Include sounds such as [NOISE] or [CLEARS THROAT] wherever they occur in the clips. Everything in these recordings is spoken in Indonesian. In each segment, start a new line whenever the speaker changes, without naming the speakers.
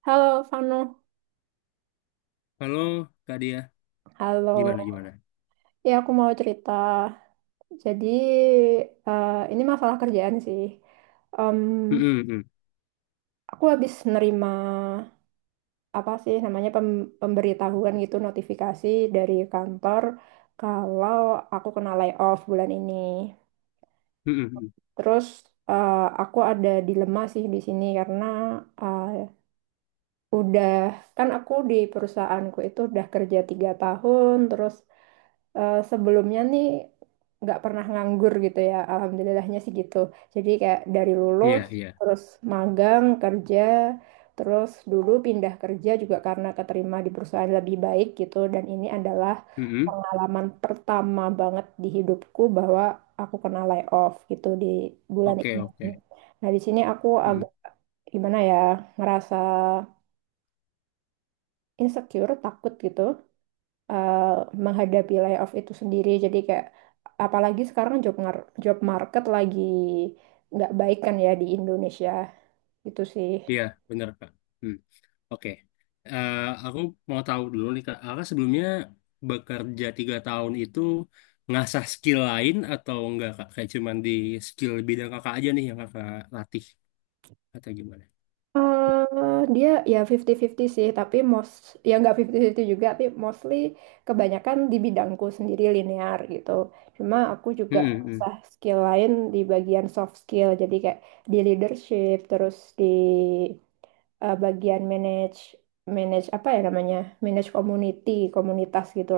Halo, Fano.
Halo, Kak Dia.
Halo.
Gimana, gimana?
Ya, aku mau cerita. Jadi, ini masalah kerjaan sih. Em,
Mm-mm, mm.
aku habis nerima apa sih namanya pemberitahuan gitu, notifikasi dari kantor kalau aku kena layoff bulan ini.
Mm-mm, mm.
Terus eh, aku ada dilema sih di sini karena eh, udah kan aku di perusahaanku itu udah kerja tiga tahun, terus sebelumnya nih nggak pernah nganggur gitu ya, alhamdulillahnya sih gitu, jadi kayak dari lulus
Iya, iya.
terus magang kerja, terus dulu pindah kerja juga karena keterima di perusahaan lebih baik gitu, dan ini adalah
Mm-mm.
pengalaman pertama banget di hidupku bahwa aku kena layoff gitu di bulan
Oke,
ini.
oke.
Nah, di sini aku
Mm-mm.
agak gimana ya, ngerasa insecure, takut gitu eh, menghadapi layoff itu sendiri. Jadi kayak apalagi sekarang job market lagi nggak baik kan ya di Indonesia. Gitu sih.
Iya, benar, Kak. Mm. Oke. Eh, aku mau tahu dulu nih, Kak. Kakak sebelumnya bekerja 3 tahun itu ngasah skill lain atau enggak, Kak? Kayak cuman di skill bidang kakak aja nih yang kakak latih atau gimana?
Eh dia ya 50-50 sih, tapi most, ya nggak 50-50 juga, tapi mostly kebanyakan di bidangku sendiri linear gitu. Cuma aku juga sah skill lain di bagian soft skill, jadi kayak di leadership, terus di bagian manage, manage apa ya namanya? Manage community, komunitas gitu.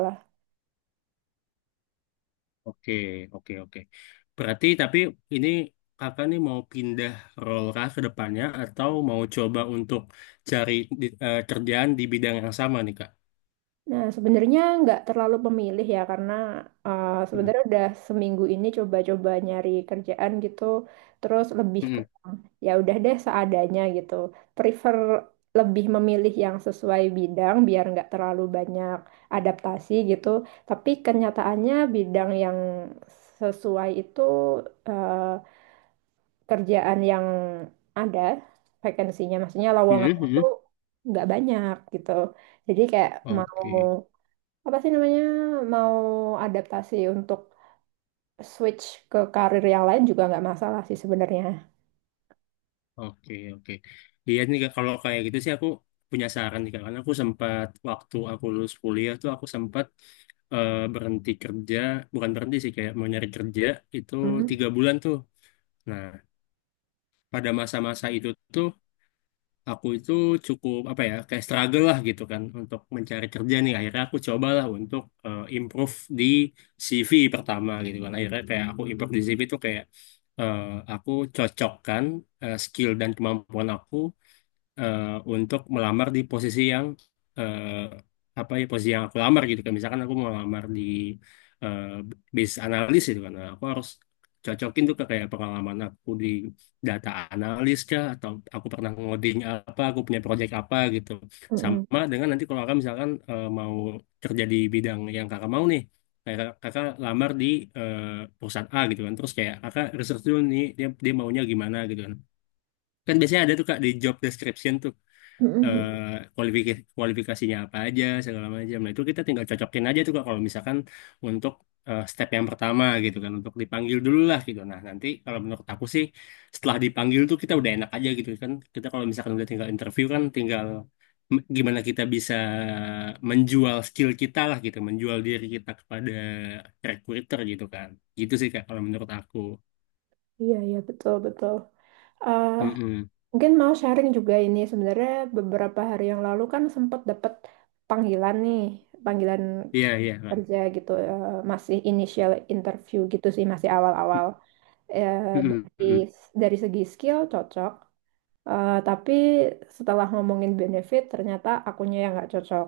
Oke, oke, oke. Berarti tapi ini kakak nih mau pindah role kah ke depannya atau mau coba untuk cari kerjaan di bidang yang sama nih, kak?
Nah, sebenarnya nggak terlalu memilih ya, karena
Mm-mm.
sebenarnya udah seminggu ini coba-coba nyari kerjaan gitu, terus lebih ke ya udah deh seadanya gitu. Prefer, lebih memilih yang sesuai bidang biar nggak terlalu banyak adaptasi gitu. Tapi kenyataannya bidang yang sesuai itu uh, kerjaan yang ada vakansinya, maksudnya lowongan itu
Mm-mm.
nggak banyak gitu. Jadi kayak mau
Oke,
apa sih namanya, mau adaptasi untuk switch ke karir yang lain juga nggak masalah sih sebenarnya.
oke, oke. Iya nih, Kak, kalau kayak gitu sih aku punya saran nih, kak. Karena aku sempat waktu aku lulus kuliah tuh aku sempat berhenti kerja, bukan berhenti sih kayak mau nyari kerja itu
Hmm.
3 bulan tuh. Nah, pada masa-masa itu tuh aku itu cukup apa ya kayak struggle lah gitu kan untuk mencari kerja nih, akhirnya aku cobalah untuk improve di CV pertama gitu kan, akhirnya kayak aku improve di CV itu kayak eh, aku cocokkan skill dan kemampuan aku eh, untuk melamar di posisi yang eh, apa ya, posisi yang aku lamar gitu kan, misalkan aku mau lamar di eh, bisnis analis gitu kan. Nah, aku harus cocokin tuh ke kayak pengalaman aku di data analis kah, atau aku pernah ngoding, apa aku punya project apa gitu,
Mm-mm.
sama dengan nanti kalau kakak misalkan mau kerja di bidang yang kakak mau nih, kayak kakak kakak lamar di eh, perusahaan A gitu kan, terus kayak kakak research dulu nih, dia dia maunya gimana gitu kan. Kan biasanya ada tuh, kak, di job description tuh,
Mm-mm.
eh kualifikasinya apa aja segala macam. Nah itu kita tinggal cocokin aja tuh, Kak, kalau misalkan untuk step yang pertama gitu kan, untuk dipanggil dulu lah gitu. Nah nanti kalau menurut aku sih, setelah dipanggil tuh kita udah enak aja gitu kan. Kita kalau misalkan udah tinggal interview kan tinggal gimana kita bisa menjual skill kita lah gitu, menjual diri kita kepada recruiter gitu kan. Gitu sih, Kak, kalau menurut aku.
Iya, iya, betul, betul. Eh,
Mm-mm.
mungkin mau sharing juga ini sebenarnya beberapa hari yang lalu kan sempat dapat panggilan nih, panggilan
Iya iya, Kak.
kerja gitu, masih initial interview gitu sih, masih awal-awal. Eh,
Mm-mm.
dari
Mm-mm.
dari segi skill cocok. Eh, tapi setelah ngomongin benefit, ternyata akunya yang nggak cocok.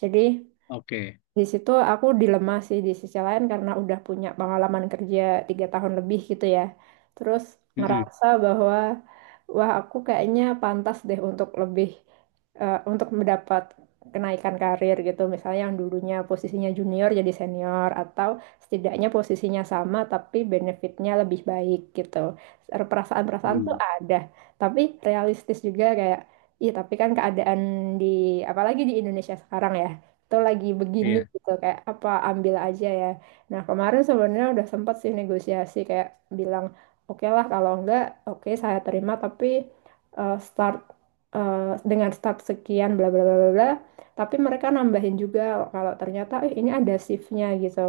Jadi
Oke.
di situ aku dilema sih di sisi lain karena udah punya pengalaman kerja tiga tahun lebih gitu ya. Terus
Mm-mm.
ngerasa bahwa wah, aku kayaknya pantas deh untuk lebih untuk mendapat kenaikan karir gitu. Misalnya yang dulunya posisinya junior jadi senior, atau setidaknya posisinya sama tapi benefitnya lebih baik gitu. Perasaan-perasaan tuh
Mm.
ada, tapi realistis juga kayak iya, tapi kan keadaan di apalagi di Indonesia sekarang ya tuh lagi begini
Iya.
gitu kayak apa, ambil aja ya. Nah, kemarin sebenarnya udah sempat sih negosiasi kayak bilang oke lah, kalau enggak oke saya terima, tapi start eh, dengan start sekian bla bla bla bla bla. Tapi mereka nambahin juga kalau ternyata eh, ini ada shiftnya gitu.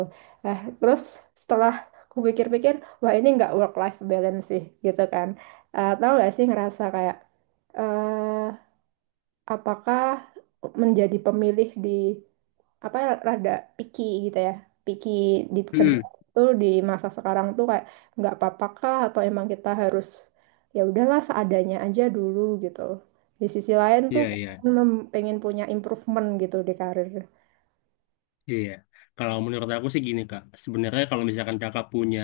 Eh, terus setelah aku pikir-pikir, wah ini nggak work life balance sih gitu kan. Eh, tahu gak sih, ngerasa kayak eh apakah menjadi pemilih di apa, rada picky gitu ya, picky di
Mm-mm.
pekerjaan tuh di masa sekarang tuh kayak nggak apa-apa kah, atau emang kita harus ya udahlah seadanya aja dulu gitu, di sisi lain tuh
Iya, iya,
pengen pengen punya improvement gitu di karir.
iya. Kalau menurut aku sih gini, Kak. Sebenarnya kalau misalkan kakak punya,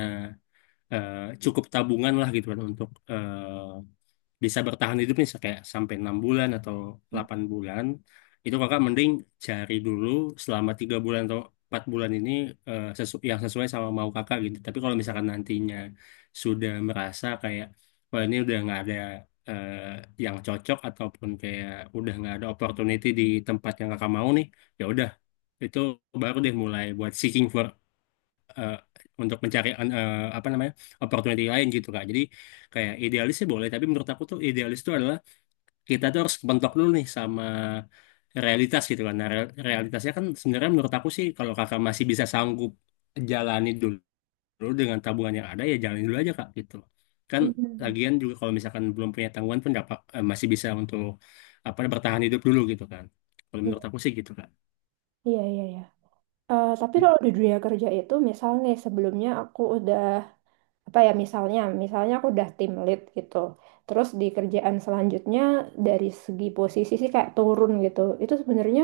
eh, cukup tabungan lah gitu kan, untuk bisa bertahan hidup nih kayak sampai 6 bulan atau 8 bulan, itu kakak mending cari dulu selama 3 bulan atau 4 bulan ini yang sesuai sama mau kakak gitu, tapi kalau misalkan nantinya sudah merasa kayak wah ini udah nggak ada eh, yang cocok, ataupun kayak udah nggak ada opportunity di tempat yang kakak mau nih, ya udah, itu baru deh mulai buat seeking for eh, untuk mencari apa namanya, opportunity lain gitu, kak. Jadi kayak idealis sih boleh, tapi menurut aku tuh idealis itu adalah kita tuh harus bentok dulu nih sama realitas gitu kan. Nah, realitasnya kan sebenarnya menurut aku sih, kalau kakak masih bisa sanggup jalani dulu, dengan tabungan yang ada, ya jalani dulu aja, kak, gitu. Kan
Hmm.
lagian juga kalau misalkan belum punya tanggungan pun dapat, masih bisa untuk apa bertahan hidup dulu gitu kan. Kalau menurut aku sih gitu, kak.
Iya, iya, iya. Eh, tapi
Mm.
kalau di dunia kerja itu, misalnya sebelumnya aku udah, apa ya, misalnya, misalnya aku udah tim lead gitu. Terus di kerjaan selanjutnya, dari segi posisi sih kayak turun gitu. Itu sebenarnya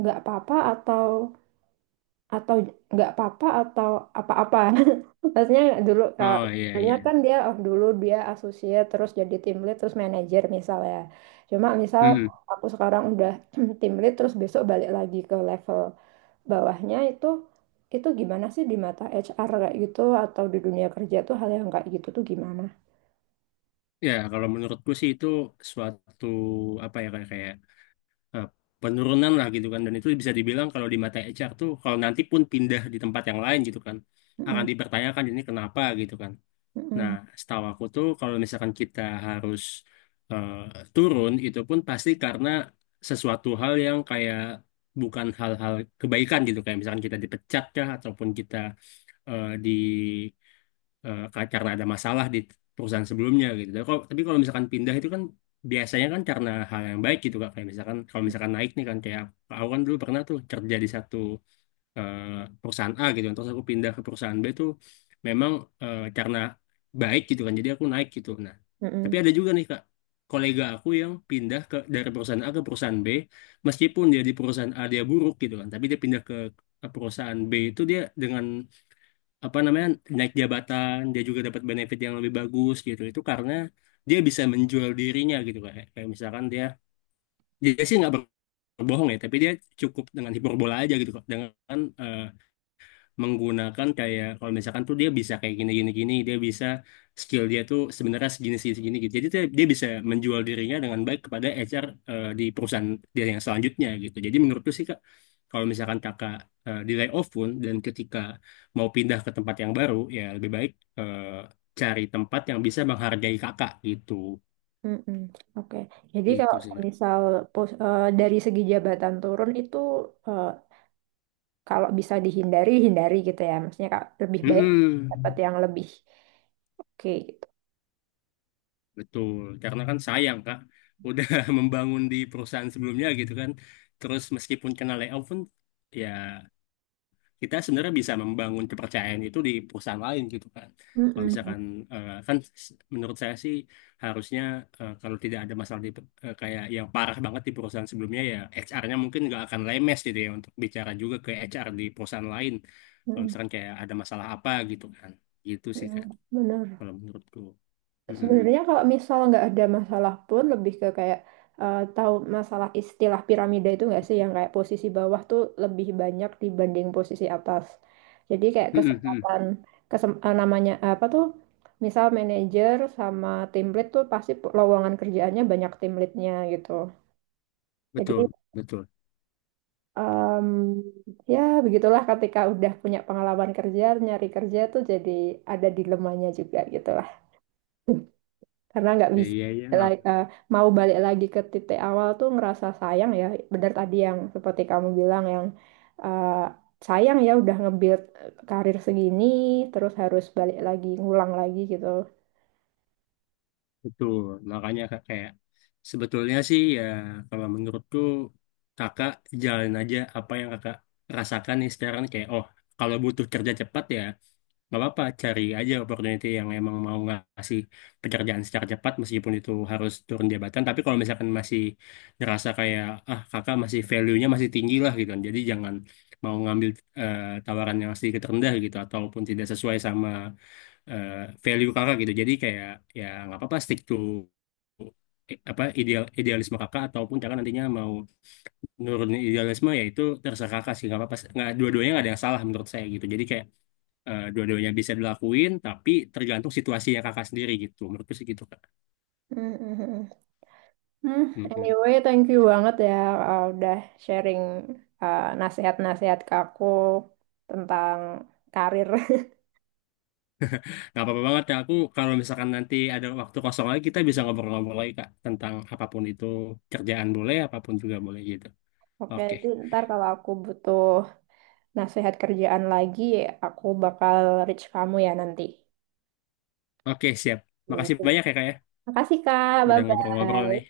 nggak apa-apa atau nggak apa-apa atau apa-apa [LAUGHS] maksudnya dulu kalau
Oh iya
misalnya
iya.
kan dia oh, dulu dia associate terus jadi tim lead terus manajer misalnya, cuma misal aku sekarang udah [CLEARS THROAT] tim lead terus besok balik lagi ke level bawahnya, itu gimana sih di mata HR kayak gitu, atau di dunia kerja tuh hal yang kayak gitu tuh gimana?
Ya, kalau menurutku sih itu suatu apa ya, kayak kayak eh, penurunan lah gitu kan, dan itu bisa dibilang kalau di mata HR tuh, kalau nanti pun pindah di tempat yang lain gitu kan, akan
Mm-mm,
dipertanyakan ini kenapa gitu kan. Nah,
mm-mm,
setahu aku tuh kalau misalkan kita harus eh, turun itu pun pasti karena sesuatu hal yang kayak bukan hal-hal kebaikan gitu, kayak misalkan kita dipecat kah, ataupun kita eh, di karena ada masalah di perusahaan sebelumnya gitu. Tapi kalau misalkan pindah itu kan biasanya kan karena hal yang baik gitu, Kak. Kayak misalkan kalau misalkan naik nih kan, kayak aku kan dulu pernah tuh kerja di satu eh, perusahaan A gitu. Kan, terus aku pindah ke perusahaan B tuh memang karena baik gitu kan. Jadi aku naik gitu. Nah, tapi
mm-mm,
ada juga nih, Kak, kolega aku yang pindah dari perusahaan A ke perusahaan B, meskipun dia di perusahaan A dia buruk gitu kan, tapi dia pindah ke perusahaan B itu dia dengan apa namanya, naik jabatan, dia juga dapat benefit yang lebih bagus gitu, itu karena dia bisa menjual dirinya gitu, kayak kayak misalkan dia dia sih nggak berbohong ya, tapi dia cukup dengan hiperbola aja gitu kok, dengan eh, menggunakan kayak kalau misalkan tuh dia bisa kayak gini gini gini, dia bisa skill dia tuh sebenarnya segini segini segini gitu, jadi dia bisa menjual dirinya dengan baik kepada HR di perusahaan dia yang selanjutnya gitu. Jadi menurutku sih, kak, kalau misalkan kakak di layoff pun, dan ketika mau pindah ke tempat yang baru, ya lebih baik eh, cari tempat yang bisa menghargai kakak gitu.
mm-mm. Oke, jadi
Gitu
kalau
sih, kak.
misal dari segi jabatan turun itu eh, kalau bisa dihindari, hindari gitu ya, maksudnya kak lebih baik dapat
Mm-mm.
yang lebih oke gitu.
Betul, karena kan sayang, Kak, udah [LAUGHS] membangun di perusahaan sebelumnya gitu kan. Terus meskipun kena layoff pun, ya kita sebenarnya bisa membangun kepercayaan itu di perusahaan lain gitu kan. Kalau
Mm-mm.
misalkan eh, kan menurut saya sih, harusnya kalau tidak ada masalah di kayak yang parah banget di perusahaan sebelumnya, ya HR-nya mungkin nggak akan lemes gitu ya untuk bicara juga ke HR di perusahaan lain. Kalau
Mm,
misalkan kayak ada masalah apa gitu kan. Gitu sih, Kak,
mm, bener,
kalau menurutku. Mm-mm.
sebenarnya kalau misal nggak ada masalah pun lebih ke kayak tahu masalah istilah piramida itu nggak sih, yang kayak posisi bawah tuh lebih banyak dibanding posisi atas, jadi kayak
[LAUGHS]
kesempatan namanya apa tuh, misal manajer sama tim lead tuh pasti lowongan kerjaannya banyak tim leadnya gitu, jadi
Betul, betul.
Em, ya begitulah ketika udah punya pengalaman kerja nyari kerja tuh jadi ada dilemanya juga gitu lah [LAUGHS] karena nggak
Ya,
bisa
iya, iya, nggak
like, mau balik lagi ke titik awal tuh ngerasa sayang ya, benar tadi yang seperti kamu bilang yang eh, sayang ya udah nge-build karir segini terus harus balik lagi ngulang lagi gitu.
betul. Makanya, Kak, kayak sebetulnya sih ya, kalau menurutku, kakak jalan aja apa yang kakak rasakan nih sekarang, kayak oh, kalau butuh kerja cepat ya nggak apa-apa, cari aja opportunity yang emang mau ngasih pekerjaan secara cepat, meskipun itu harus turun jabatan. Tapi kalau misalkan masih ngerasa kayak ah, kakak masih value-nya masih tinggi lah gitu kan. Jadi jangan mau ngambil eh, tawaran yang sedikit rendah gitu, ataupun tidak sesuai sama eh, value kakak gitu. Jadi kayak ya nggak apa-apa stick to apa idealisme kakak, ataupun kakak nantinya mau nurunin idealisme, ya itu terserah kakak sih, nggak apa-apa, nggak dua-duanya nggak ada yang salah menurut saya gitu. Jadi kayak dua-duanya bisa dilakuin, tapi tergantung situasinya kakak sendiri gitu. Menurutku sih gitu, kak.
[LAUGHS] Hmm,
Mm-mm.
anyway, thank you banget ya, udah sharing nasihat-nasihat ke aku tentang karir. [LAUGHS]
Nggak apa-apa banget ya, aku kalau misalkan nanti ada waktu kosong lagi, kita bisa ngobrol-ngobrol lagi, kak, tentang apapun itu, kerjaan boleh, apapun juga boleh gitu.
Oke,
Oke,
jadi ntar kalau aku butuh nasihat kerjaan lagi, aku bakal reach kamu ya nanti.
oke, siap. Makasih
Iya.
banyak ya, kak, ya,
Makasih Kak,
udah ngobrol-ngobrol nih.
bye-bye.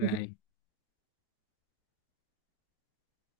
Baik.